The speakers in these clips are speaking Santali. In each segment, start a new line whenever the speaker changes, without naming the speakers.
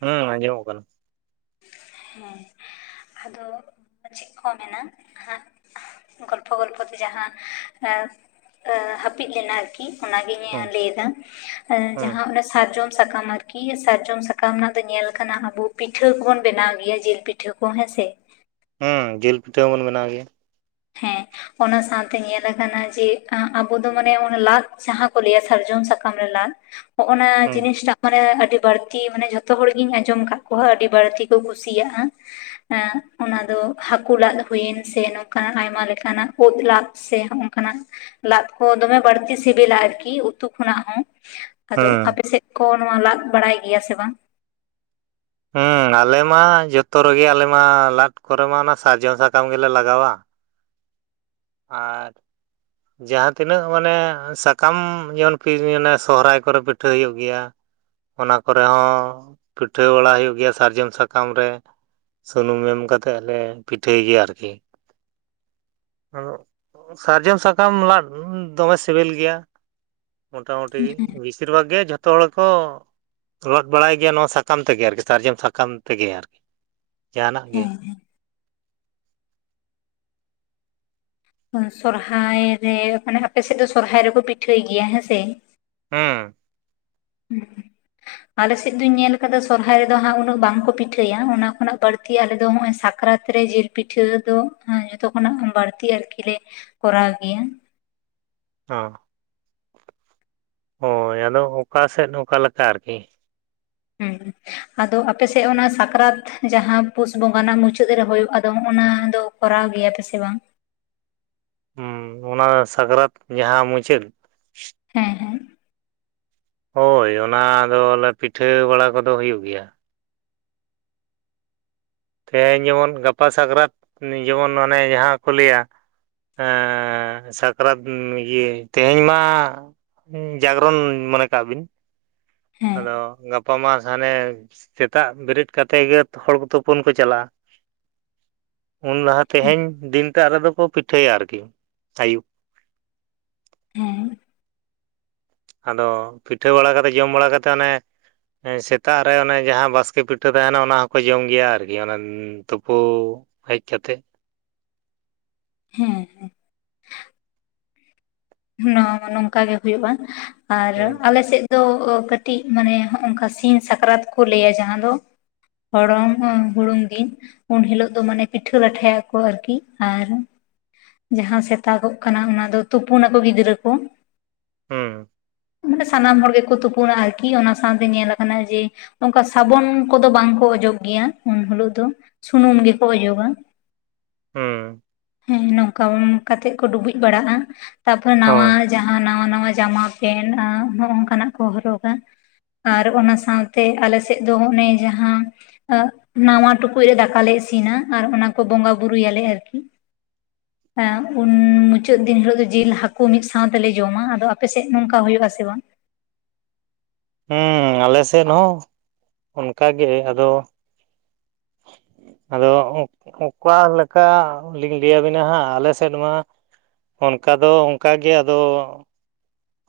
ᱦᱮᱸ ᱟᱸᱡᱚᱢᱚᱜ ᱠᱟᱱᱟ ᱾
ᱦᱮᱸ ᱟᱫᱚ ᱪᱮᱫ ᱠᱚ ᱢᱮᱱᱟ ᱦᱟᱸᱜ ᱜᱚᱞᱯᱷᱚ ᱜᱚᱞᱯᱷᱚ ᱛᱮ ᱡᱟᱦᱟᱸ ᱮᱸ ᱦᱟᱹᱯᱤᱫ ᱞᱮᱱᱟ ᱟᱨᱠᱤ ᱚᱱᱟᱜᱤᱧ
ᱦᱩᱸ
ᱞᱟᱹᱭ ᱫᱟ
ᱦᱩᱸ
ᱡᱟᱦᱟᱸ ᱚᱱᱟ ᱥᱟᱨᱡᱚᱢ ᱥᱟᱠᱟᱢ ᱟᱨ ᱠᱤ ᱥᱟᱨᱡᱚᱢ ᱥᱟᱠᱟᱢ ᱨᱮᱱᱟᱜ ᱫᱚ ᱧᱮᱞ ᱠᱟᱱᱟ ᱟᱵᱚ ᱯᱤᱴᱷᱟᱹ ᱠᱚᱵᱚᱱ ᱵᱮᱱᱟᱣ ᱜᱤᱭᱟ ᱡᱤᱞ ᱯᱤᱴᱷᱟᱹ ᱠᱚ ᱦᱮᱸᱥᱮ
ᱦᱩᱸ ᱡᱮᱞ ᱯᱤᱴᱷᱟᱹ ᱦᱚᱸᱵᱚᱱ ᱵᱮᱱᱟᱣ ᱜᱮᱭᱟ
ᱦᱮᱸ ᱚᱱᱟ ᱥᱟᱶᱛᱮ ᱧᱮᱞ ᱟᱠᱟᱱᱟ ᱡᱮ ᱟᱵᱚ ᱫᱚ ᱢᱟᱱᱮ ᱞᱟᱫ ᱡᱟᱦᱟᱸ ᱠᱚ ᱞᱟᱹᱭᱟ ᱥᱟᱨᱡᱚᱢ ᱥᱟᱠᱟᱢ ᱨᱮ ᱞᱟᱫ ᱱᱚᱜ ᱱᱚᱣᱟ
ᱦᱩᱸ
ᱡᱤᱱᱤᱥᱴᱟᱜ ᱢᱟᱱᱮ ᱟᱹᱰᱤ ᱵᱟᱹᱲᱛᱤ ᱢᱟᱱᱮ ᱡᱷᱚᱛᱚ ᱦᱚᱲ ᱜᱤᱧ ᱟᱸᱡᱚᱢ ᱠᱟᱜ ᱠᱚᱣᱟ ᱟᱹᱰᱤ ᱵᱟᱹᱲᱛᱤ ᱠᱚ ᱠᱩᱥᱤᱭᱟᱜᱼᱟ ᱾ ᱟᱸ ᱚᱱᱟ ᱫᱚ ᱦᱟᱹᱠᱩ ᱞᱟᱫ ᱦᱩᱭᱮᱱ ᱥᱮ, ᱱᱚ ᱟᱸ ᱟᱭᱢᱟ ᱞᱮᱠᱟᱱᱟᱜ ᱳᱛ ᱞᱟᱫ ᱥᱮ ᱦᱚᱸᱜ ᱱᱚᱝᱠᱟᱱᱟᱜ ᱾ ᱞᱟᱫ ᱠᱚ ᱫᱚᱢᱮ ᱵᱟᱹᱲᱛᱤ ᱥᱤᱵᱤᱞᱟ ᱟᱨᱠᱤ ᱩᱛᱩ ᱠᱷᱚᱱᱟᱜ ᱦᱚᱸ ᱟᱫᱚ
ᱦᱩᱸ
ᱟᱯᱮ ᱥᱮᱫ ᱠᱚ ᱱᱚᱣᱟ ᱞᱟᱫ ᱵᱟᱲᱟᱭ ᱜᱮᱭᱟ ᱥᱮ ᱵᱟᱝ?
ᱦᱩᱸ ᱟᱞᱮ ᱢᱟ ᱡᱚᱛᱚ ᱨᱮᱜᱮ ᱟᱞᱮ ᱢᱟ ᱞᱟᱫ ᱠᱚᱨᱮ ᱢᱟ ᱚᱱᱟ ᱥᱟᱨᱡᱚᱢ ᱥᱟᱠᱟᱢ ᱜᱮᱞᱮ ᱞᱟᱜᱟᱣᱟ ᱟᱨ ᱡᱟᱦᱟᱸ ᱛᱤᱱᱟᱹᱜ ᱢᱟᱱᱮ ᱥᱟᱠᱟᱢ ᱡᱮᱢᱚᱱ ᱠᱤ ᱥᱚᱦᱚᱨᱟᱭ ᱠᱚᱨᱮ ᱯᱤᱴᱷᱟᱹ ᱦᱩᱭᱩᱜ ᱜᱮᱭᱟ ᱾ ᱚᱱᱟ ᱠᱚᱨᱮ ᱦᱚᱸ ᱯᱤᱴᱷᱟᱹ ᱵᱟᱲᱟ ᱦᱩᱭᱩᱜ ᱜᱮᱭᱟ ᱥᱟᱨᱡᱚᱢ ᱥᱟᱠᱟᱢ ᱨᱮ, ᱥᱩᱱᱩᱢ ᱮᱢ ᱠᱟᱛᱮᱫ ᱞᱮ ᱯᱤᱴᱷᱟᱹᱭ ᱜᱤᱭᱟ. ᱟᱨᱠᱤ ᱚᱸᱜ ᱥᱟᱨᱡᱚᱢ ᱥᱟᱠᱟᱢ ᱞᱟᱫ ᱫᱚᱢᱮ ᱥᱤᱵᱤᱞ ᱜᱮᱭᱟ ᱾ ᱢᱳᱴᱟᱢᱩᱴᱤ ᱵᱤᱥᱤᱨ ᱵᱷᱟᱜᱽ ᱜᱮ ᱡᱷᱚᱛᱚ ᱦᱚᱲ ᱠᱚ ᱨᱚᱫ ᱵᱟᱲᱟᱭ ᱜᱮᱭᱟ ᱱᱚᱣᱟ ᱥᱟᱠᱟᱢ ᱛᱮᱜᱮ ᱟᱨᱠᱤ ᱥᱟᱨᱡᱚᱢ ᱥᱟᱠᱟᱢ ᱛᱮᱜᱮ ᱟᱨᱠᱤ, ᱡᱟᱦᱟᱸ ᱱᱟᱜ ᱜᱮ᱾
ᱦᱮᱸ ᱥᱚᱨᱦᱟᱭ ᱨᱮ ᱚᱱᱮ ᱟᱯᱮ ᱥᱮᱜ ᱫᱚ ᱥᱚᱨᱦᱟᱭ ᱨᱮᱠᱚ ᱯᱤᱴᱷᱟᱹᱭ ᱜᱮᱭᱟ ᱦᱮᱸᱥᱮ?
ᱦᱩᱸ᱾
ᱦᱩ‌ᱸ ᱦᱩᱸ᱾ ᱟᱞᱮ ᱥᱮᱫ ᱫᱩᱧ ᱧᱮᱞ ᱠᱟᱫᱟ ᱥᱚᱨᱦᱟᱭ ᱨᱮᱫᱚ ᱦᱟᱸᱜ ᱩᱱᱟᱹᱜ ᱵᱟᱝ ᱠᱚ ᱯᱤᱴᱷᱟᱹᱭᱟ ᱚᱱᱟ ᱠᱷᱚᱱᱟᱜ ᱵᱟᱹᱲᱛᱤ ᱟᱞᱮ ᱫᱚ ᱦᱚᱸᱜ-ᱚᱭ ᱥᱟᱠᱼᱼ ᱠᱨᱟᱛ ᱨᱮ ᱡᱤᱞ ᱯᱤᱴᱷᱟᱹ ᱫᱚ ᱚᱸ ᱡᱚᱛᱚ ᱠᱷᱚᱱᱟᱜ ᱵᱟᱲᱛᱤ ᱟᱨ ᱠᱤ ᱞᱮ ᱠᱚᱨᱟᱣ ᱜᱮᱭᱟ᱾
ᱦᱚᱸ, ᱦᱳᱭ ᱟᱫᱚ ᱚᱠᱟ ᱥᱮᱫ ᱚᱠᱟ ᱞᱮᱠᱟ ᱟᱨ ᱠᱤ?
ᱦᱩᱸ ᱟᱫᱚ ᱟᱯᱮ ᱥᱮᱜ ᱚᱱᱟ ᱥᱟᱠᱨᱟᱛᱼᱼ ᱡᱟᱦᱟᱸ ᱯᱩᱥ ᱵᱚᱸᱜᱟ ᱨᱮᱱᱟᱜ ᱢᱩᱪᱟᱹᱫ ᱨᱮ ᱦᱚᱭᱚᱜ ᱟᱫᱚ ᱚᱱᱟ ᱫᱚ ᱠᱚᱨᱟᱣ ᱜᱮᱭᱟ ᱯᱮ ᱥᱮ ᱵᱟᱝ?
ᱦᱚᱸ ᱚᱱᱟ ᱥᱟᱠᱨᱟᱛ ᱡᱟᱦᱟᱸ ᱢᱩᱪᱟᱹᱫᱼᱼ
ᱦᱮᱸ ᱦᱮᱸ᱾
ᱦᱳᱭ ᱚᱱᱟ ᱫᱚᱞᱮ ᱯᱤᱴᱷᱟᱹ ᱵᱟᱲᱟ ᱠᱚᱫᱚ ᱦᱩᱭᱩᱜ ᱜᱮᱭᱟ᱾ ᱛᱮᱦᱮᱧ ᱡᱮᱢᱚᱱ ᱜᱟᱯᱟ ᱥᱟᱠᱨᱟᱛ ᱱᱮ ᱡᱮᱢᱚᱱ ᱚᱱᱮ ᱡᱟᱦᱟᱸ ᱠᱚ ᱞᱟᱹᱭᱟᱼᱼ ᱦᱮᱸᱻ ᱥᱟᱠᱨᱟᱛ ᱱᱤ ‌ᱤᱭᱟᱹ ᱛᱮᱦᱮᱧ ᱢᱟ ᱦᱮᱸ ᱡᱟᱜᱽᱨᱚᱱ ᱢᱚᱱᱮ ᱠᱟᱜ ᱵᱤᱱ
ᱦᱮᱸ
ᱟᱫᱚ ᱜᱟᱯ ᱯᱟ ᱢᱟ ᱥᱮ‌ ᱦᱟᱱᱮ ᱥᱮᱛᱟᱜ ᱵᱮᱨᱮᱫ ᱠᱟᱛᱮᱜ ᱜᱮ ᱛᱚ ᱦᱚᱲ ᱠᱚ ᱛᱩᱯᱩᱱ ᱠᱚ ᱪᱟᱞᱟᱜ-ᱟ᱾ ᱩᱱ ᱞᱟᱦᱟ
ᱦᱮᱸ
ᱛᱮᱦᱮᱧ ᱫᱤᱱᱴᱟᱜ ᱨᱮᱫᱚ ᱠᱚ ᱯᱤᱴᱷᱟᱹᱭᱟ ᱟᱨᱠᱤ ᱟᱭᱩᱵ᱾
ᱦᱮᱸ᱾
ᱟᱫᱚ ᱯᱤᱴᱷᱟᱹ ᱵᱟᱲᱟ ᱠᱟᱛᱮᱜ ᱡᱚᱢ ᱵᱟᱲᱟ ᱠᱟᱛᱮᱜ ᱚᱱᱮ ᱮᱸ ᱥᱮᱛᱟᱜ ᱨᱮ ᱚᱱᱮ ᱡᱟᱦᱟᱸ ᱵᱟᱥᱠᱮ ᱯᱤᱴᱷᱟᱹ ᱛᱟᱦᱮᱱᱟ ᱚᱱᱟ ᱦᱚᱸᱠᱚ ᱡᱚᱢ ᱜᱮᱭᱟ ᱟᱨ‌ ᱠᱤ ᱚᱱᱮᱱ ᱩᱸ ᱛᱩᱯᱩ ᱦᱮᱡ ᱠᱟᱛᱮᱜ᱾
ᱦᱮᱸ᱾ ᱦᱮᱸ ᱦᱚᱸ ᱱᱚᱶᱟ ᱢᱟ‌ ᱱᱚᱝᱠᱟ ᱜᱮ ᱦᱩᱭᱩᱜ-ᱟ ᱟᱨ
ᱦᱩᱸ
ᱟᱞᱮ ᱥᱮᱜ ᱫᱚ ᱚ ᱠᱟᱹᱴᱤᱡ ᱢᱟᱱᱮ ᱦᱚᱸᱜ-ᱚ ᱱᱚᱠᱟ ᱥᱤᱧ ᱥᱟᱠᱨᱟᱛ ᱠᱚ ᱞᱟᱹᱭᱟ ᱡᱟᱦᱟᱸ ᱫᱚ᱾ ᱦᱚᱲᱚᱝ ᱦᱚᱝ ᱦᱩᱲᱩᱝ ᱜᱤᱧ᱾ ᱩᱱ ᱦᱤᱞᱳᱜ ᱫᱚ ᱢᱟᱱᱮ ᱯᱤᱴᱷᱟᱹ ᱞᱟᱴᱷᱟᱭᱟ ᱠᱚ ᱟᱨᱠᱤ ᱟᱨ ᱡᱟᱦᱟᱸ ᱥᱮᱛᱟᱜᱚᱜ ᱠᱟᱱᱟ ᱚᱱᱟ ᱫᱚ ᱛᱩᱯᱩ ᱱᱟᱠᱚ ᱜᱤᱫᱽᱨᱟᱹ ᱠᱚ᱾
ᱦᱩᱸ᱾
ᱢᱟᱱᱮ ᱥᱟᱱᱟᱢ ᱦᱚᱲ ᱜᱮᱠᱚ ᱛᱩᱯᱩᱱᱟ ᱟᱨᱠᱤ ᱚᱱᱟ ᱥᱟᱶᱛᱮ ᱧᱮᱞᱟ ᱠᱟᱱᱟ ᱡᱮ ᱱᱚᱝᱠᱟ ᱥᱟᱵᱚᱱ ᱠᱚᱫᱚ ᱵᱟᱝᱠᱚ ᱚᱡᱚᱜ ᱜᱮᱭᱟ ᱩᱱ ᱦᱳᱞᱳᱜ ᱫᱚ᱾ ᱪᱷᱩᱱᱩᱢ ᱜᱮᱠᱚ ᱚᱡᱜᱟ᱾
ᱦᱩᱸ᱾
ᱦᱮᱸ ᱱᱚᱝᱠᱟ ᱵᱟᱲᱟ ᱠᱟᱛᱮᱜ ᱠᱚ ᱰᱩᱵᱩᱡ ᱵᱟᱲᱟᱜ-ᱟ ᱛᱟᱨᱯᱚᱨᱮ ᱱᱟᱣᱟ
ᱦᱳᱭ
ᱡᱟᱦᱟᱸ ᱱᱟᱣᱟ ᱱᱟᱣᱟ ᱡᱟᱢᱟ ᱯᱮᱱᱴ ᱟᱸᱻ ᱱᱚᱜ-ᱚ ᱱᱚᱝᱠᱟ ᱱᱟᱜ ᱠᱚ ᱦᱚᱨᱚᱜᱟ᱾ ᱟᱨ ᱚᱱᱟ ᱥᱟᱶᱛᱮ ᱟᱞᱮ ᱥᱮᱜ ᱫᱚ ᱦᱚᱸᱜ ᱚᱱᱮ ᱡᱟᱦᱟᱸ ᱚᱜ ᱱᱟᱶᱟ ᱴᱩᱠᱩᱡ ᱨᱮ ᱫᱟᱠᱟ ᱞᱮ ᱤᱥᱤᱱᱟ ᱟᱨ ᱚᱱᱟ ᱠᱚ ᱵᱚᱸᱜᱟ ᱵᱩᱨᱩ ᱭᱟᱞᱮ ᱟᱨᱠᱤ ᱦᱮᱸ ᱩᱱᱻ ᱢᱩᱪᱟᱹᱫ ᱫᱤᱱ ᱦᱤᱞᱚᱜ ᱫᱚ ᱡᱤᱞ ᱦᱟᱠᱩ ᱢᱤᱫ ᱥᱟᱶ ᱛᱮᱞᱮ ᱡᱚᱢᱟ ᱟᱫᱚ ᱟᱯᱮ ᱥᱮᱡ ᱱᱚᱝᱠᱟ ᱦᱩᱭᱩᱜ-ᱟ ᱥᱮ ᱵᱟᱝ?
ᱦᱩᱸ ᱟᱞᱮ ᱥᱮᱫ ᱦᱚᱸ ᱚᱱᱠᱟ ᱜᱮ ᱟᱫᱚ
[inaudible]
ᱟᱫᱚ ᱚᱸᱠ ᱚᱠᱟ ᱞᱮᱠᱟ ᱞᱤᱧ ᱞᱟᱹᱭ ᱭᱟᱵᱤᱱᱟ ᱦᱟᱸᱜ ᱟᱞᱮ ᱥᱮᱫᱽ ᱢᱟ ᱚᱱᱠᱟ ᱫᱚ ᱚᱱᱠᱟ ᱜᱮ ᱟᱫᱚ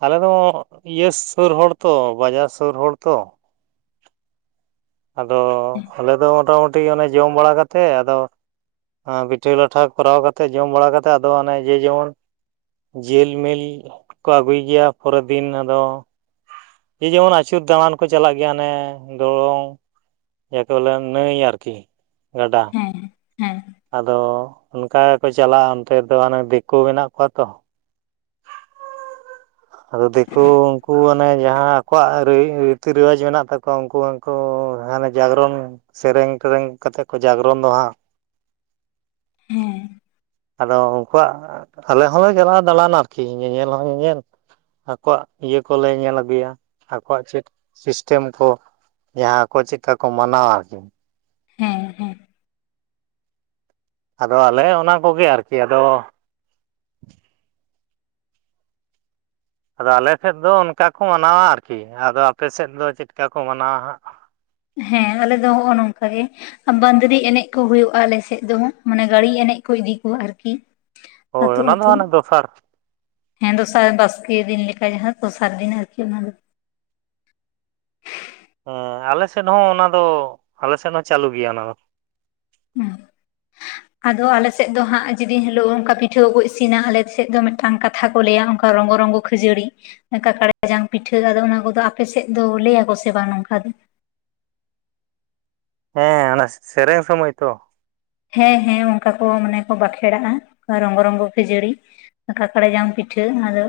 ᱟᱞᱮ ᱫᱚ ᱚᱸᱻ ᱤᱭᱟᱹ ᱥᱩᱨ ᱦᱚᱲ ᱛᱚ ᱵᱟᱡᱟᱨ ᱥᱩᱨ ᱦᱚᱲ ᱛᱚ᱾
[inaudible]
ᱟᱫᱚ ᱟᱞᱮ ᱫᱚ ᱢᱚᱴᱟᱼᱢᱩᱴᱤ ᱚᱱᱮ ᱡᱚᱢ ᱵᱟᱲᱟ ᱠᱟᱛᱮᱜ ᱟᱫᱚ ᱟᱸᱻ ᱯᱤᱴᱷᱟᱹ ᱞᱟᱴᱷᱟ ᱠᱚᱨᱟᱣ ᱠᱟᱛᱮᱜ ᱡᱚᱢ ᱵᱟᱲᱟ ᱠᱟᱛᱮᱜ ᱟᱫᱚ ᱚᱱᱮ ᱡᱮ ᱡᱮᱢᱚᱱ ᱡᱤᱞ ᱢᱤᱞ ᱠᱚ ᱟᱜᱩᱭ ᱜᱮᱭᱟ ᱯᱚᱨᱟᱹ ᱫᱤᱱ ᱟᱫᱚ᱾ ᱡᱮ ᱡᱮᱢᱚᱱ ᱟᱹᱪᱩᱨ ᱫᱟᱬᱟᱱ ᱠᱚ ᱪᱟᱞᱟᱜ ᱜᱮᱭᱟ ᱚᱱᱮ ᱫᱚᱲᱚᱝ ᱡᱟᱠᱮ ᱵᱚᱞᱮ ᱱᱟᱹᱭ ᱟᱨᱠᱤ ᱜᱟᱰᱟ᱾
ᱦᱮᱸᱻ ᱦᱮᱸᱻ᱾
ᱟᱫᱚ ᱚᱱᱠᱟ ᱜᱮᱠᱚ ᱪᱟᱞᱟᱜᱼᱟ ᱚᱱᱛᱮ ᱫᱚ ᱚᱱᱮ ᱫᱤᱠᱩ ᱢᱮᱱᱟᱜ ᱠᱚᱣᱟ ᱛᱚ ᱟᱫᱚ ᱫᱤᱠᱩ ᱩᱱ ᱦᱟᱱᱮ ᱡᱟᱦᱟᱸ ᱟᱠᱚᱣᱟᱜ ᱨᱤᱛᱤ ᱨᱮᱣᱟᱡᱽ ᱢᱮᱱᱟᱜ ᱛᱟᱠᱚᱣᱟ ᱩᱱᱠᱩ ᱦᱚᱸᱠᱩ ᱦᱟᱱᱮ ᱡᱟᱜᱽᱨᱚᱱ ᱥᱮᱨᱮᱧ ᱴᱮᱨᱮᱧ ᱠᱟᱛᱮᱫ ᱠᱚ ᱡᱟᱜᱽᱨᱚᱱ ᱫᱚ ᱦᱟᱸᱜ
ᱦᱮᱸ
ᱟᱫᱚ ᱩᱱᱠᱩᱣᱟᱜ ᱟᱞᱮ ᱦᱚᱸᱞᱮ ᱦᱚᱸ ᱪᱟᱞᱟᱣ ᱫᱟᱬᱟᱱᱟ ᱟᱨᱠᱤ ᱧᱮᱧᱮᱞ ᱦᱚᱸ ᱧᱮᱧᱮᱞ ᱟᱠᱚᱣᱟᱜ ᱤᱭᱟᱹ ᱠᱚᱞᱮ ᱧᱮᱞ ᱟᱹᱜᱩᱭᱟ ᱟᱠᱚᱣᱟᱜ ᱪᱮᱫ ᱥᱤᱥᱴᱮᱢ ᱠᱚ ᱡᱟᱦᱟᱸ ᱠᱚ ᱪᱮᱫᱠᱟ ᱠᱚ ᱢᱟᱱᱟᱣᱟ ᱟᱨᱠᱤ
ᱦᱮᱸᱻ ᱦᱮᱸᱻ᱾
ᱟᱫᱚ ᱟᱞᱮ ᱚᱱᱟ ᱠᱚᱜᱮ ᱟᱨᱠᱤ ᱟᱫᱚᱼᱼ ᱟᱫᱚ ᱟᱞᱮ ᱥᱮᱫ ᱫᱚ ᱚᱱᱠᱟ ᱠᱚ ᱢᱟᱱᱟᱣᱟ ᱟᱨᱠᱤ ᱟᱫᱚ ᱟᱯᱮ ᱥᱮᱫ ᱫᱚ ᱪᱮᱫ ᱠᱟ ᱠᱚ ᱢᱟᱱᱟᱣᱟ ᱦᱟᱸᱜ?
ᱦᱮᱸ ᱟᱞᱮ ᱫᱚ ᱦᱚᱜᱼᱚ ᱱᱚᱝᱠᱟᱜ ᱜᱮ᱾ ᱵᱟᱸᱫᱽᱨᱤ ᱮᱱᱮᱡ ᱠᱚ ᱦᱩᱭᱩᱜᱼᱟ ᱟᱞᱮᱥᱮᱫ ᱫᱚ ᱢᱟᱱᱮ, ᱜᱟᱹᱲᱤ ᱮᱱᱮᱡ ᱠᱚ ᱤᱫᱤ ᱠᱚᱣᱟ ᱟᱨᱠᱤ
ᱦᱳᱭ
ᱟᱹᱛᱩᱻ
ᱚᱱᱟ ᱫᱚ
ᱟᱹᱛᱩᱻ᱾
ᱦᱟᱱᱮ ᱫᱚᱥᱟᱨ
ᱦᱮᱸ ᱫᱚᱥᱟᱨ ᱵᱟᱥᱠᱮ ᱫᱤᱱ ᱞᱮᱠᱟ ᱡᱟᱦᱟᱸ ᱫᱚᱥᱟᱨ ᱫᱤᱱ ᱟᱨᱠᱤ ᱚᱱᱟ ᱫᱚ᱾ [unintelligible]
ᱦᱮᱸ ᱟᱞᱮ ᱥᱮᱫ ᱦᱚᱸ ᱚᱱᱟ ᱫᱚ ᱟᱞᱮ ᱥᱮᱫ ᱦᱚᱸ ᱪᱟᱹᱞᱩ ᱜᱮᱭᱟ ᱚᱱᱟ ᱫᱚ᱾
ᱦᱮᱸᱻ᱾ ᱟᱫᱚ ᱟᱞᱮ ᱥᱮᱫ ᱫᱚ ᱦᱟᱸᱜ ᱡᱮᱫᱤᱱ ᱦᱤᱞᱳᱜ ᱚᱱᱠᱟ ᱯᱤᱴᱷᱟᱹ ᱠᱚᱠᱚ ᱤᱥᱤᱱᱟ ᱟᱞᱮ ᱥᱮᱫ ᱫᱚ ᱢᱤᱫᱴᱟᱝ ᱠᱟ ᱠᱟᱛᱷᱟ ᱠᱚ ᱞᱟᱹᱭᱟ ᱚᱱᱠᱟ ᱨᱚᱝᱜᱚ ᱨᱚᱝᱜᱚ ᱠᱷᱟᱹᱡᱟᱹᱲᱤ ᱠᱟᱠᱲᱟ ᱡᱟᱝ ᱯᱤᱴᱷᱟᱹ ᱟᱫᱚ ᱚᱱᱟ ᱠᱚᱫᱚ ᱟᱯᱮ ᱥᱮᱫ ᱫᱚ ᱞᱟᱹᱭᱟᱠᱚ ᱥᱮ ᱵᱟᱝ ᱱᱚᱝᱠᱟ ᱫᱚ?
ᱦᱮᱸ ᱚᱱᱟ ᱥᱮᱨᱮᱧ ᱥᱚᱢᱚᱭ ᱛᱚ
ᱦᱮᱸᱻ ᱦᱮᱸᱻ, ᱚᱱᱠᱟ ᱠᱚ ᱢᱟᱱᱮ ᱠᱚ ᱵᱟᱸᱠᱷᱮᱲᱟᱜᱼᱟ ᱨᱚᱝᱜᱚ ᱨᱚᱝᱜᱚ ᱠᱷᱟᱹᱡᱲᱤ ᱠᱟᱠᱟᱲᱟ ᱡᱟᱢ ᱯᱤᱴᱷᱟᱹᱚᱱᱟ ᱫᱚ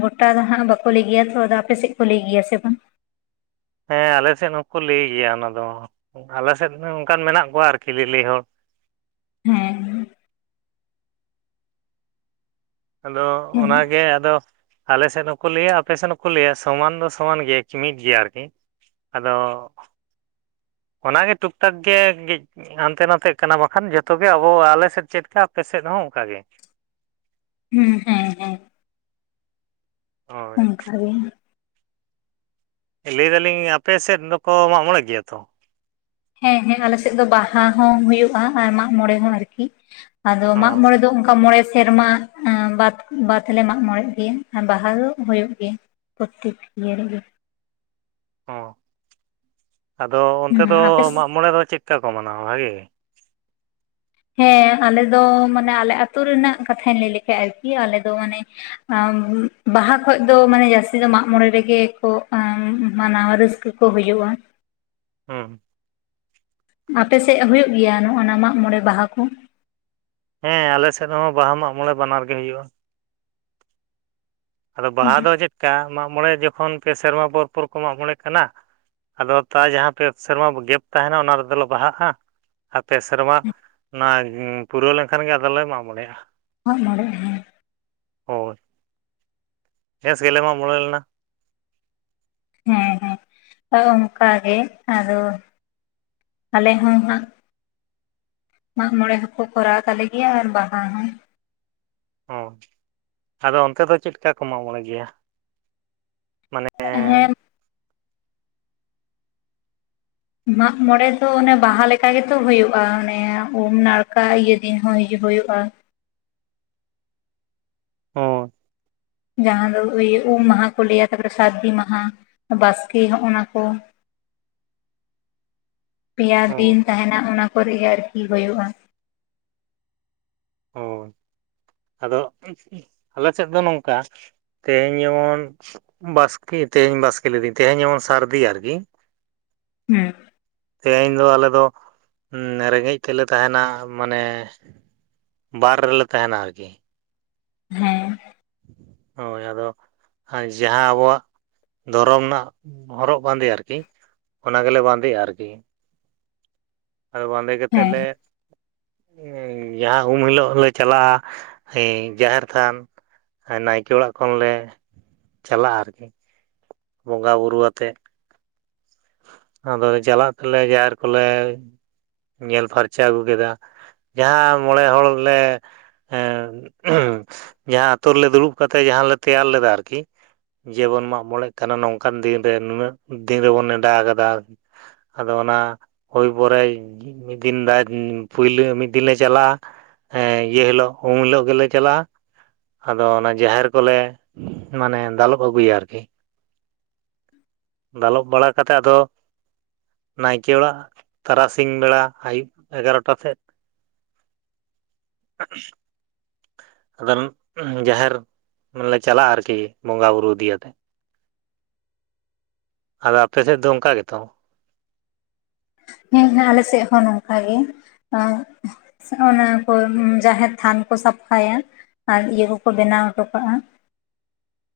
ᱜᱚᱴᱟ ᱫᱚ ᱦᱟᱸᱟᱜ ᱵᱟᱠᱚ ᱞᱟᱹᱭ ᱜᱮᱭᱟ, ᱛᱚ ᱟᱫᱚ ᱟᱯᱮᱥᱮᱫ ᱠᱚ ᱞᱟᱹᱭ ᱜᱮᱭᱟ ᱥᱮ ᱵᱟᱝ?
ᱦᱮᱸ ᱟᱞᱮᱥᱮᱫ ᱦᱚᱸᱠᱚ ᱞᱟᱹᱭ ᱜᱮᱭᱟ ᱚᱱᱟ ᱫᱚ, ᱟᱞᱮᱥᱮᱫ ᱦᱚᱸ ᱚᱱᱠᱟᱱ ᱢᱮᱱᱟᱜ ᱠᱚᱣᱟ ᱟᱨᱠᱤ ᱞᱮᱞᱮᱭ ᱦᱚᱲ᱾
ᱦᱮᱸ
ᱟᱫᱚ
ᱦᱮᱸ
ᱚᱱᱟᱜᱮ ᱟᱫᱚ ᱟᱞᱮᱥᱮᱫ ᱦᱚᱸᱠᱚ ᱞᱟᱹᱭᱟ ᱟᱯᱮ ᱥᱮᱫ ᱦᱚᱸᱠᱚ ᱞᱟᱹᱭᱟ ᱥᱚᱢᱟᱱ ᱫᱚ ᱥᱚᱢᱟᱱ ᱜᱮᱭᱟ ᱠᱤ ᱢᱤᱫ ᱜᱮᱭᱟ ᱟᱨᱠᱤ ᱟᱫᱚ ᱚᱱᱟ ᱜᱮ ᱴᱩᱠ ᱴᱟᱠ ᱜᱮ ᱦᱟᱱᱛᱮ ᱱᱟᱛᱮᱜ ᱠᱟᱱᱟ ᱵᱟᱠᱷᱟᱱ ᱡᱚᱛᱚ ᱜᱮ ᱟᱵᱚ ᱟᱞᱮᱥᱮᱫ ᱪᱮᱫ ᱠᱟ ᱟᱯᱮᱥᱮᱫ ᱦᱚᱸ ᱚᱱᱠᱟᱟᱜ ᱜᱮ᱾
ᱦᱩᱸᱻ ᱦᱮᱸᱻ ᱦᱮᱸᱻ᱾
ᱦᱳᱭ
ᱚᱱᱠᱟ ᱜᱮ
ᱞᱟᱹᱭ ᱫᱟᱞᱤᱧ ᱟᱯᱮ ᱥᱮᱫ ᱫᱚᱠᱚ ᱢᱟᱜ ᱢᱚᱬᱮ ᱜᱮᱭᱟ ᱛᱚ?
ᱦᱮᱸᱻ ᱦᱮᱸᱻ᱾ ᱟᱞᱮ ᱥᱮᱫ ᱫᱚ ᱵᱟᱦᱟ ᱦᱚᱸ ᱦᱩᱭᱩᱜᱼᱟ ᱟᱨ ᱢᱟᱜ ᱢᱚᱬᱮ ᱦᱚᱸ ᱟᱨᱠᱤ ᱟᱫᱚ
ᱚ
ᱢᱟᱜ ᱢᱚᱲᱮ ᱫᱚ ᱚᱱᱠᱟ ᱢᱚᱬᱮ ᱥᱮᱨᱢᱟ᱾ ᱵᱟᱫᱽ ᱵᱟᱫᱽᱞᱮ ᱢᱟᱜ ᱢᱬᱮᱜ ᱜᱮᱭᱟ, ᱟᱨ ᱵᱟᱦᱟ ᱫᱚ ᱦᱩᱭᱩᱜ ᱜᱮᱭᱟ ᱯᱨᱚᱛᱮᱠ ᱤᱭᱟᱹ ᱨᱮᱜᱮ
ᱚᱻ, ᱟᱫᱚ ᱚᱱᱛᱮ ᱫᱚ
ᱦᱮᱸ ᱟᱯᱮ
ᱢᱟᱜᱢᱚᱬᱮ ᱫᱚ ᱪᱮᱫᱠᱟ ᱠᱚ ᱢᱟᱱᱟᱣᱟ ᱵᱷᱟᱜᱮ ᱜᱮ?
ᱦᱮᱸ ᱟᱞᱮ ᱫᱚ ᱢᱟᱱᱮ ᱟᱞᱮ ᱟᱹᱛᱩ ᱨᱮᱱᱟᱜ ᱠᱟᱛᱷᱟᱧ ᱞᱟᱹᱭ ᱞᱮᱜᱮ ᱟᱨᱠᱤ ᱟᱞᱮ ᱫᱚ ᱢᱟᱱᱮ ᱵᱟᱦᱟ ᱠᱷᱚᱡ ᱫᱚ ᱢᱟᱱᱮ ᱡᱟᱹᱥᱛᱤ ᱫᱚ ᱢᱟᱜ ᱢᱚᱬᱮ ᱨᱮᱜᱮ ᱠᱚ ᱢᱟᱱᱟᱣᱟ ᱨᱟᱹᱥᱠᱟᱹ᱾ ᱠᱚ ᱦᱩᱭᱩᱜᱼᱟ᱾
ᱦᱮᱸ
ᱟᱯᱮᱥᱮᱜ ᱦᱩᱭᱩᱜ ᱜᱮᱭᱟ ᱱᱚᱜᱼᱱᱟ ᱢᱟᱜᱢᱚᱬᱮ ᱵᱟᱦᱟ ᱠᱚ᱾
ᱦᱮᱸ ᱟᱞᱮᱥᱮᱫ ᱦᱚᱸ ᱵᱟᱦᱟ ᱢᱟᱜ ᱢᱚᱬᱮ ᱵᱟᱱᱟᱨ ᱜᱮ ᱦᱳᱭᱳᱜᱼᱟ᱾ ᱟᱫᱚ ᱵᱟᱦᱟ ᱫᱚ ᱪᱮᱫ ᱠᱟ ᱢᱟᱜᱽ ᱢᱚᱬᱮ ᱡᱚᱠᱷᱚᱱ ᱯᱮ ᱥᱮᱨᱢᱟ ᱯᱚᱨ ᱯᱚᱨ ᱠᱚ ᱢᱟᱜ ᱢᱚᱬᱮ ᱠᱟᱱᱟ᱾ ᱟᱫᱚ ᱛᱟ ᱡᱟᱦᱟᱸ ᱯᱮ ᱥᱮᱨᱢᱟ ᱜᱮᱯ ᱛᱟᱦᱮᱱᱟ ᱚᱱᱟ ᱨᱮᱫᱚᱞᱮ ᱵᱟᱦᱟᱜᱼᱟ᱾ ᱟᱨ ᱯᱮ ᱥᱮᱨᱢᱟ ᱚᱱᱟ ᱯᱩᱨᱟᱹᱣ ᱞᱮᱱᱠᱷᱟᱱ ᱜᱮ ᱟᱫᱚᱞᱮ ᱢᱟᱜ ᱢᱚᱬᱮᱼᱜᱟ᱾
ᱢᱟᱜᱢᱚᱬᱮ ᱦᱮᱸ
ᱦᱳᱭ ᱱᱮᱥ ᱜᱮᱞᱮ ᱢᱟᱜᱢᱚᱬᱮ ᱞᱮᱱᱟ
ᱦᱮᱸ ᱦᱮᱸ ᱚᱱᱠᱟ ᱜᱮ ᱟᱫᱚ ᱟᱞᱮ ᱦᱚᱸ ᱦᱟᱸᱜ ᱢᱟᱜ ᱢᱚᱲᱮ ᱦᱚᱸᱠᱚ ᱠᱚᱨᱟᱣ ᱛᱟᱞᱮ ᱜᱮᱭᱟ ᱟᱨ ᱵᱟᱦᱟ ᱦᱚᱸ
ᱚ ᱟᱫᱚ ᱚᱱᱛᱮ ᱫᱚ ᱪᱮᱫ ᱞᱮᱠᱟ ᱠᱚ ᱢᱟᱜ ᱢᱚᱲᱮ ᱜᱮᱭᱟ? ᱢᱟᱱᱮ
ᱦᱮᱸᱻ᱾ ᱢᱟᱜ ᱢᱚᱲᱮ ᱫᱚ ᱚᱱᱮ ᱵᱟᱦᱟ ᱞᱮᱠᱟ ᱜᱮᱛᱚ ᱦᱳᱭᱳᱜᱼᱟ, ᱚᱱᱮ ᱩᱢ ᱱᱟᱲᱠᱟ ᱤᱭᱟᱹ ᱫᱤᱱ ᱦᱚᱸ ᱦᱳᱭᱳᱜᱼᱟ᱾
ᱚ
ᱡᱟᱦᱟᱸ ᱫᱚ ᱟᱹᱭᱟᱹ ᱩᱢ ᱢᱟᱦᱟ ᱠᱚ ᱞᱟᱹᱭᱟ ᱛᱟᱯᱚᱨᱮ ᱥᱟᱹᱨᱫᱤ ᱢᱟᱦᱟ ᱵᱟᱥᱠᱮ ᱦᱚᱸᱜᱼᱚ ᱱᱟ ᱠᱚ ᱯᱮᱭᱟ ᱫᱤᱱ
ᱦᱳᱭ
ᱛᱟᱦᱮᱱᱟ ᱚᱱᱟ ᱠᱚᱨᱮ ᱜᱮ ᱟᱨᱠᱤ ᱦᱳᱭᱳᱜᱼᱟ
ᱚ ᱟᱫᱚ ᱟᱞᱮ ᱥᱮᱫ ᱫᱚ ᱱᱚᱝᱠᱟ ᱛᱮᱦᱮᱧ ᱡᱮᱢᱚᱱ ᱵᱟᱥᱠᱮ ᱛᱮᱦᱮᱧ ᱵᱟᱥᱠᱮ ᱞᱮᱫᱟᱹᱧ ᱛᱮᱦᱮᱧ ᱡᱮᱢᱚᱱ ᱥᱟᱹᱨᱫᱤ ᱟᱨᱠᱤ
ᱦᱩᱸ
ᱛᱮᱦᱮᱧ ᱫᱚ ᱟᱞᱮ ᱫᱚ ᱨᱮᱸᱜᱮᱡ ᱛᱮᱞᱮ ᱛᱟᱦᱮᱸᱱᱟ ᱢᱟᱱᱮ ᱵᱟᱨ ᱨᱮᱞᱮ ᱛᱟᱦᱮᱸᱱᱟ ᱟᱨᱠᱤ᱾
ᱦᱮᱸ-᱾
ᱦᱳᱭ ᱟᱫᱚ ᱡᱟᱦᱟᱸ ᱟᱵᱚᱣᱟᱜ ᱫᱷᱚᱨᱚᱢ ᱨᱮᱱᱟᱜ ᱦᱚᱨᱚᱜ ᱵᱟᱸᱫᱮ ᱟᱨᱠᱤ ᱚᱱᱟ ᱜᱮᱞᱮ ᱵᱟᱸᱫᱮᱭᱟ ᱟᱨᱠᱤ᱾ ᱟᱫᱚ ᱵᱟᱸᱫᱮ ᱠᱟᱛᱮᱫ
ᱦᱮᱸ
ᱞᱮ ᱡᱟᱦᱟᱸ ᱩᱢ ᱦᱤᱞᱳᱜ ᱞᱮ ᱪᱟᱞᱟᱜᱼᱟ ᱮᱸ ᱡᱟᱦᱮᱨ ᱛᱷᱟᱱ ᱱᱟᱭᱠᱮ ᱚᱲᱟᱜ ᱠᱷᱚᱱᱞᱮ ᱪᱟᱞᱟᱜᱼᱟ, ᱟᱨᱠᱤ ᱵᱚᱸᱜᱟ ᱵᱩᱨᱩ ᱟᱛᱮᱜ ᱟᱫᱚ ᱪᱟᱞᱟᱜ ᱛᱮᱞᱮ ᱡᱟᱦᱮᱨ ᱠᱚᱞᱮ ᱧᱮᱞ ᱯᱷᱟᱨᱪᱟ ᱟᱹᱜᱩ ᱠᱮᱫᱟ᱾ ᱡᱟᱦᱟᱸ ᱢᱚᱬᱮ ᱦᱚᱲ ᱞᱮ ᱮᱸ ᱡᱟᱦᱟᱸ ᱟᱛᱳ ᱨᱮᱞᱮ ᱫᱩᱲᱩᱵ ᱠᱟᱛᱮᱜ ᱡᱟᱦᱟᱸ ᱞᱮ ᱛᱮᱭᱟᱨ ᱞᱮᱫᱟ ᱟᱨᱠᱤ᱾ ᱡᱮᱵᱚᱱ ᱢᱟᱜ ᱢᱚᱬᱮᱜ ᱠᱟᱱᱟ ᱱᱚᱝᱠᱟᱱ ᱫᱤᱱᱨᱮ ᱱᱩᱱᱟᱹᱜ ᱫᱤᱱ ᱨᱮᱵᱚᱱ ᱱᱮᱰᱟ ᱠᱟᱫᱟ᱾ ᱟᱫᱚ ᱚᱱᱟ ᱦᱳᱭ ᱯᱚᱨᱮ ᱢᱤᱫ ᱫᱤᱱ ᱫᱟᱜ ᱯᱩᱭᱞᱳ ᱢᱤᱫ ᱫᱤᱱ ᱞᱮ ᱪᱟᱞᱟᱜᱼᱟ᱾ ᱤᱭᱟᱹ ᱦᱤᱞᱳᱜ ᱩᱢ ᱦᱤᱞᱳᱜ ᱜᱮᱞᱮ ᱪᱟᱞᱟᱜᱼᱟ᱾ ᱟᱫᱚ ᱚᱱᱟ ᱡᱟᱸᱦᱮᱨ ᱠᱚᱞᱮ ᱢᱟᱱᱮ ᱫᱟᱞᱚᱵ ᱟᱹᱜᱩᱭᱟ ᱟᱨᱠᱤ᱾ ᱫᱟᱞᱚᱵ ᱵᱟᱲᱟ ᱠᱟᱛᱮ ᱟᱫᱚ ᱱᱟᱭᱠᱮ ᱚᱲᱟᱜ ᱛᱟᱨᱟᱥᱤᱧ ᱵᱮᱲᱟ ᱟᱹᱭᱩᱵ ᱮᱜᱟᱨᱚᱴᱟ ᱥᱮᱫ [inaudible] [unintelligible] ᱡᱟᱦᱮᱨ ᱞᱮ ᱪᱟᱞᱟᱜᱼᱟ ᱟᱨᱠᱤ ᱵᱚᱸᱜᱟ ᱵᱩᱨᱩ ᱤᱫᱤ ᱟᱛᱮᱫ᱾ ᱟᱫᱚ ᱟᱯᱮ ᱥᱮᱫ ᱫᱚ ᱚᱱᱠᱟ ᱜᱮᱛᱚ?
ᱦᱮᱸ ᱦᱮᱸ ᱟᱞᱮ ᱥᱮᱫ ᱦᱚᱸ ᱱᱚᱝᱠᱟ ᱜᱮ ᱚᱸᱜ ᱚᱱᱟ ᱠᱚ ᱡᱟᱦᱮᱨ ᱛᱷᱟᱱ ᱠᱚ ᱥᱟᱯᱷᱟᱭᱟ ᱟᱨ ᱤᱭᱟᱹ ᱠᱚᱠᱚ ᱵᱮᱱᱟᱣ ᱦᱚᱴᱚ ᱠᱟᱜᱼᱟ᱾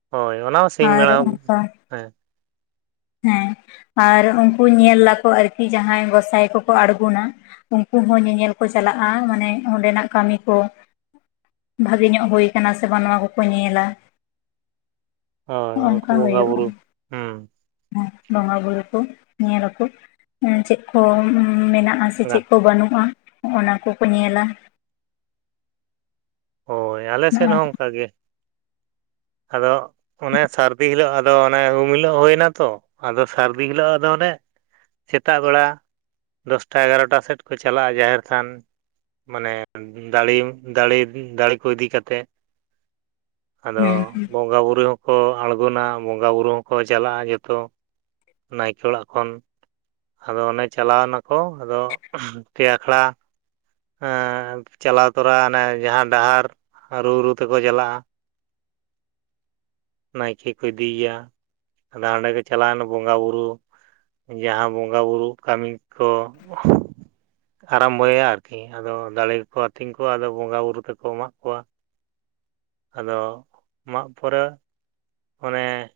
ᱦᱳᱭ ᱚᱱᱟ ᱦᱚᱸ ᱥᱤᱧ
ᱟᱨ
ᱵᱮᱲᱟ
ᱚᱱᱠᱟ
ᱦᱮᱸ
ᱦᱮᱸ ᱟᱨ ᱩᱱᱠᱩ ᱧᱮᱞ ᱟᱠᱚ ᱟᱨᱠᱤ ᱡᱟᱦᱟᱸᱭ ᱜᱚᱸᱥᱟᱭ ᱠᱚᱠᱚ ᱟᱲᱜᱩᱱᱟ ᱩᱱᱠᱩ ᱦᱚᱸ ᱧᱮᱧᱮᱞ ᱠᱚ ᱪᱟᱞᱟᱜᱼᱟ ᱢᱟᱱᱮ ᱚᱸᱰᱮᱱᱟᱜ ᱠᱟᱹᱢᱤ ᱠᱚ ᱵᱷᱟᱜᱮ ᱧᱚᱜ ᱦᱳᱭ ᱠᱟᱱᱟ ᱥᱮ ᱵᱟᱝ ᱱᱚᱣᱟ ᱠᱚᱠᱚ ᱧᱮᱞᱼᱟ
ᱦᱳᱭ ᱩᱱᱠᱩ ᱵᱚᱸᱜᱟ
ᱦᱩᱭᱩᱜᱼᱟ
ᱵᱩᱨᱩ ᱦᱩᱸ
ᱵᱚᱸᱜᱟ ᱵᱩᱨᱩ ᱠᱚ ᱧᱮ ᱟᱠᱚ ᱪᱮᱫ ᱠᱚ ᱢᱮᱱᱟᱜᱼᱟ᱾ ᱪᱮᱫ-ᱪᱮᱫ ᱠᱚ ᱵᱟᱹᱱᱩᱜᱼᱟ ᱚᱱᱟ ᱠᱚᱠᱚ ᱧᱮᱞᱟ᱾
ᱦᱳᱭ ᱟᱞᱮ
ᱱᱚᱜᱼᱚ
ᱥᱮᱫ ᱦᱚᱸ
ᱱᱚᱝᱠᱟ᱾
ᱚᱱᱠᱟᱜ ᱜᱮ ᱟᱫᱚ ᱚᱱᱮ ᱥᱟᱹᱨᱫᱤ ᱦᱤᱞᱳᱜ ᱟᱫᱚ ᱚᱱᱮ ᱩᱢ ᱦᱤᱞᱳᱜ ᱦᱳᱭ ᱱᱟᱛᱚ ᱟᱫᱚ ᱥᱟᱹᱨᱫᱤ ᱦᱤᱞᱳᱜ ᱟᱫᱚ ᱚᱸᱰᱮ ᱥᱮᱛᱟᱜ ᱵᱮᱲᱟ ᱫᱚᱥᱴᱟ ᱮᱜᱟᱨᱚᱴᱟ ᱥᱮᱫ ᱠᱚ ᱪᱟᱞᱟᱜᱼᱟ, ᱡᱟᱸᱦᱮᱨ ᱛᱷᱟᱱ᱾ ᱢᱟᱱᱮ ᱫᱟᱲᱤᱢ ᱫᱟᱲᱮ ᱫᱟᱲᱮ ᱠᱚ ᱤᱫᱤ ᱠᱟᱛᱮ ᱟᱫᱚ
ᱦᱮᱸ
ᱵᱚᱸᱜᱟ ᱵᱩᱨᱩ ᱦᱚᱸ ᱠᱚ ᱟᱬᱜᱚᱱᱟ ᱵᱚᱸᱜᱟ ᱵᱩᱨᱩ ᱦᱚᱸᱠᱚ ᱪᱟᱞᱟᱜᱼᱟ, ᱡᱚᱛᱚ ᱱᱟᱭᱠᱮ ᱚᱲᱟᱜ ᱠᱷᱚᱱ ᱟᱫᱚ ᱚᱱᱮ ᱪᱟᱞᱟᱣᱱᱟᱠᱚ ᱟᱫᱚ ᱯᱮ ᱟᱠᱷᱲᱟ ᱪᱟᱞᱟᱣ ᱛᱚᱨᱟ ᱚᱱᱮ ᱡᱟᱦᱟᱸ ᱰᱟᱦᱟᱨ ᱨᱩ ᱨᱩ ᱛᱮᱠᱚ ᱪᱟᱞᱟᱜᱼᱟ᱾
[inaudible]
ᱱᱟᱭᱠᱮ ᱠᱚ ᱤᱫᱤᱮᱭᱟ, ᱟᱫᱚ ᱦᱟᱸᱰᱮ ᱠᱚ ᱪᱟᱞᱟᱣᱱᱟ ᱵᱚᱸᱜᱟ ᱵᱩᱨᱩ᱾ ᱡᱟᱦᱟᱸ ᱵᱚᱸᱜᱟ ᱵᱩᱨᱩ ᱠᱟᱹᱢᱤ ᱠᱚ ᱟᱨᱟᱢ ᱵᱚᱭᱟ ᱟᱨᱠᱤ ᱟᱫᱚ ᱫᱟᱲᱮ ᱠᱚ ᱠᱚ ᱟᱹᱛᱤᱧ ᱠᱚᱣᱟ᱾ ᱟᱫᱚ ᱵᱚᱸᱜᱟ ᱵᱩᱨᱩᱳ ᱛᱮᱠᱚ ᱢᱟᱜ ᱠᱚᱣᱟ᱾ ᱟᱫᱚ ᱢᱟᱜ ᱯᱚᱨᱮ ᱚᱱᱮ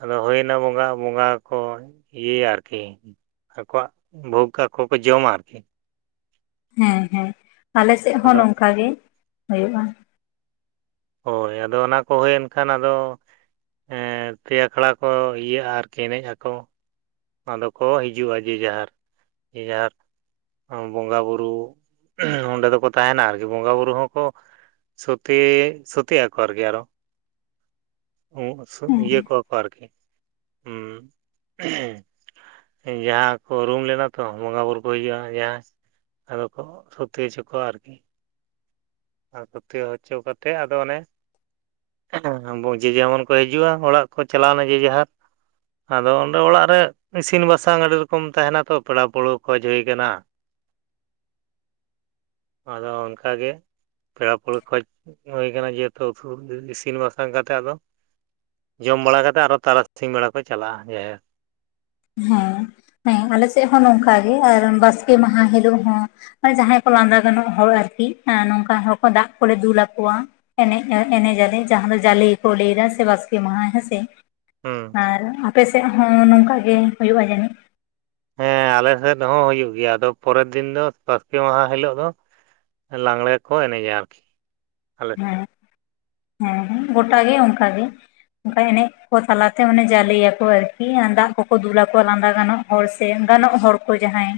ᱟᱫᱚ ᱦᱩᱭ ᱮᱱᱟ ᱵᱚᱸᱜᱟ ᱵᱚᱸᱜᱟ ᱠᱚ ᱤᱭᱟᱹᱭᱟ ᱟᱨᱠᱤ ᱟᱠᱚᱣᱟᱜ ᱵᱷᱳᱠ ᱟᱠᱚ ᱠᱚ ᱡᱚᱢᱟ ᱟᱨᱠᱤ
ᱦᱮᱸ ᱦᱮᱸ ᱟᱞᱮᱥᱮᱫ ᱦᱚᱸ
ᱟᱫᱚ
ᱱᱚᱝᱠᱟ ᱜᱮ ᱦᱳᱭᱳᱜᱼᱟ
ᱦᱳᱭ ᱟᱫᱚ ᱚᱱᱟ ᱠᱚ ᱦᱳᱭᱮᱱ ᱠᱷᱟᱱ ᱟᱫᱚ ᱯᱮ ᱟᱠᱷᱲᱟ ᱠᱚ ᱤᱭᱟᱹᱜᱼᱟ ᱟᱨᱠᱤ ᱮᱱᱮᱡ ᱟᱠᱚ ᱟᱫᱚ ᱠᱚ ᱦᱤᱡᱩᱜᱼᱟ ᱡᱮ ᱡᱟᱦᱟᱨ ᱡᱮ ᱡᱟᱦᱟᱨ ᱵᱚᱸᱜᱟ ᱵᱩᱨᱩ ᱚᱸᱰᱮ ᱫᱚ ᱠᱚ ᱛᱟᱦᱮᱱᱟ ᱟᱨᱠᱤ ᱵᱚᱸᱜᱟ ᱵᱩᱨᱩ ᱦᱚᱸᱠᱚ ᱥᱳᱛᱮ ᱥᱳᱛᱮᱜ ᱟᱠᱚ ᱟᱨᱠᱤ ᱟᱨᱦᱚ
ᱦᱮᱸ
ᱤᱭᱟᱹ ᱠᱚᱣᱟ ᱠᱚ ᱟᱨᱠᱤ ᱦᱩᱸ ᱡᱟᱦᱟᱸ ᱠᱚ ᱨᱩᱢ ᱞᱮᱱᱟ ᱛᱚ ᱵᱚᱸᱜᱟᱼᱵᱩᱨᱩ ᱠᱚ ᱦᱤᱡᱩᱜᱼᱟ ᱡᱟᱦᱟᱸ ᱟᱫᱚ ᱠᱚ ᱥᱚᱛᱮ ᱦᱚᱪᱚ ᱠᱚᱣᱟ ᱟᱨᱠᱤ ᱟᱨ ᱯᱟᱹᱛᱤᱭᱟᱹᱣ ᱦᱚᱪᱚ ᱠᱟᱛᱮᱫ ᱟᱫᱚ ᱚᱱᱮ ᱡᱮ ᱡᱮᱢᱚᱱ ᱠᱚ ᱦᱤᱡᱩᱜᱼᱟ ᱚᱲᱟᱜ ᱠᱚ ᱪᱟᱞᱟᱣ ᱮᱱᱟ ᱡᱮ ᱡᱟᱦᱟᱨ ᱟᱫᱚ ᱚᱸᱰᱮ ᱚᱲᱟᱜ ᱨᱮ ᱤᱥᱤᱱ ᱵᱟᱥᱟᱝ ᱟᱹᱰᱤ ᱨᱚᱠᱚᱢ ᱛᱟᱦᱮᱱᱟ ᱛᱚ ᱯᱮᱲᱟ ᱯᱟᱹᱲᱦᱟᱹ ᱠᱷᱚᱡᱽ ᱦᱩᱭ ᱟᱠᱟᱱᱟ
[unintelligible]
ᱟᱫᱚ ᱚᱱᱠᱟ ᱜᱮ ᱯᱮᱲᱟ ᱯᱟᱹᱲᱦᱟᱹ ᱠᱷᱚᱡᱽ ᱦᱩᱭ ᱟᱠᱟᱱᱟ ᱡᱮᱦᱮᱛᱩ ᱩᱛᱩ ᱤᱥᱤᱱ ᱵᱟᱥᱟᱝ ᱠᱟᱛᱮᱫ ᱟᱫᱚ ᱡᱚᱢ ᱵᱟᱲᱟ ᱠᱟᱛᱮᱫ ᱟᱨᱦᱚ ᱛᱟᱨᱟᱥᱤᱧ ᱵᱮᱲᱟ ᱠᱚ ᱪᱟᱞᱟᱜᱼᱟ ᱡᱟᱦᱮᱨ
ᱦᱮᱸ ᱦᱮᱸ ᱟᱞᱮ ᱥᱮᱫ ᱦᱚᱸ ᱱᱚᱝᱠᱟ ᱜᱮ ᱟᱨ ᱵᱟᱥᱠᱮ ᱢᱟᱦᱟ ᱦᱤᱞᱳᱜ ᱦᱚᱸ ᱟᱨ ᱡᱟᱦᱟᱸᱭ ᱠᱚ ᱞᱟᱸᱫᱟ ᱜᱟᱱᱚᱜ ᱦᱚᱲ ᱟᱨᱠᱤ ᱱᱚᱝᱠᱟᱱ ᱦᱚᱲ ᱠᱚ ᱫᱟᱜ ᱠᱚᱞᱮ ᱫᱩᱞ ᱟᱠᱚᱣᱟ ᱮᱱᱮᱡ ᱮᱱᱮᱡ ᱟᱞᱮ ᱡᱟᱦᱟᱸ ᱫᱚ ᱡᱟᱞᱮ ᱜᱮᱠᱚ ᱞᱟᱹᱭ ᱮᱫᱟ ᱥᱮ ᱵᱟᱥᱠᱮ ᱢᱟᱦᱟ ᱦᱮᱸᱥᱮ
ᱦᱩᱸ
ᱟᱨ ᱟᱯᱮ ᱥᱮᱫ ᱦᱚᱸ ᱱᱚᱝᱠᱟ ᱜᱮ ᱦᱩᱭᱩᱜᱼᱟ ᱡᱟᱹᱱᱤᱡ
ᱦᱮᱸ ᱟᱞᱮ ᱥᱮᱫ ᱦᱚᱸ ᱦᱩᱭᱩᱜ ᱜᱮᱭᱟ ᱟᱫᱚ ᱯᱚᱨᱮᱨ ᱫᱤᱱ ᱫᱚ ᱵᱟᱥᱠᱮ ᱢᱟᱦᱟ ᱦᱤᱞᱳᱜ ᱫᱚ ᱞᱟᱜᱽᱬᱮ ᱠᱚ ᱮᱱᱮᱡᱟ ᱟᱨᱠᱤ ᱟᱞᱮ ᱥᱮᱫ
ᱦᱮᱸ ᱦᱮᱸ ᱦᱮᱸ ᱜᱚᱴᱟ ᱜᱮ ᱚᱱᱠᱟ ᱜᱮ ᱚᱱᱠᱟ ᱮᱱᱮᱡ ᱠᱚ ᱛᱟᱞᱟᱛᱮ ᱚᱱᱮ ᱡᱟᱞᱮᱭᱟᱠᱚ ᱟᱨᱠᱤ ᱫᱟᱜ ᱠᱚ ᱠᱚ ᱫᱩᱞ ᱟᱠᱚᱣᱟ ᱞᱟᱸᱫᱟ ᱜᱟᱱᱚᱜ ᱦᱚᱲ ᱥᱮ ᱜᱟᱱᱚᱜ ᱦᱚᱲ ᱠᱚ ᱡᱟᱦᱟᱸᱭ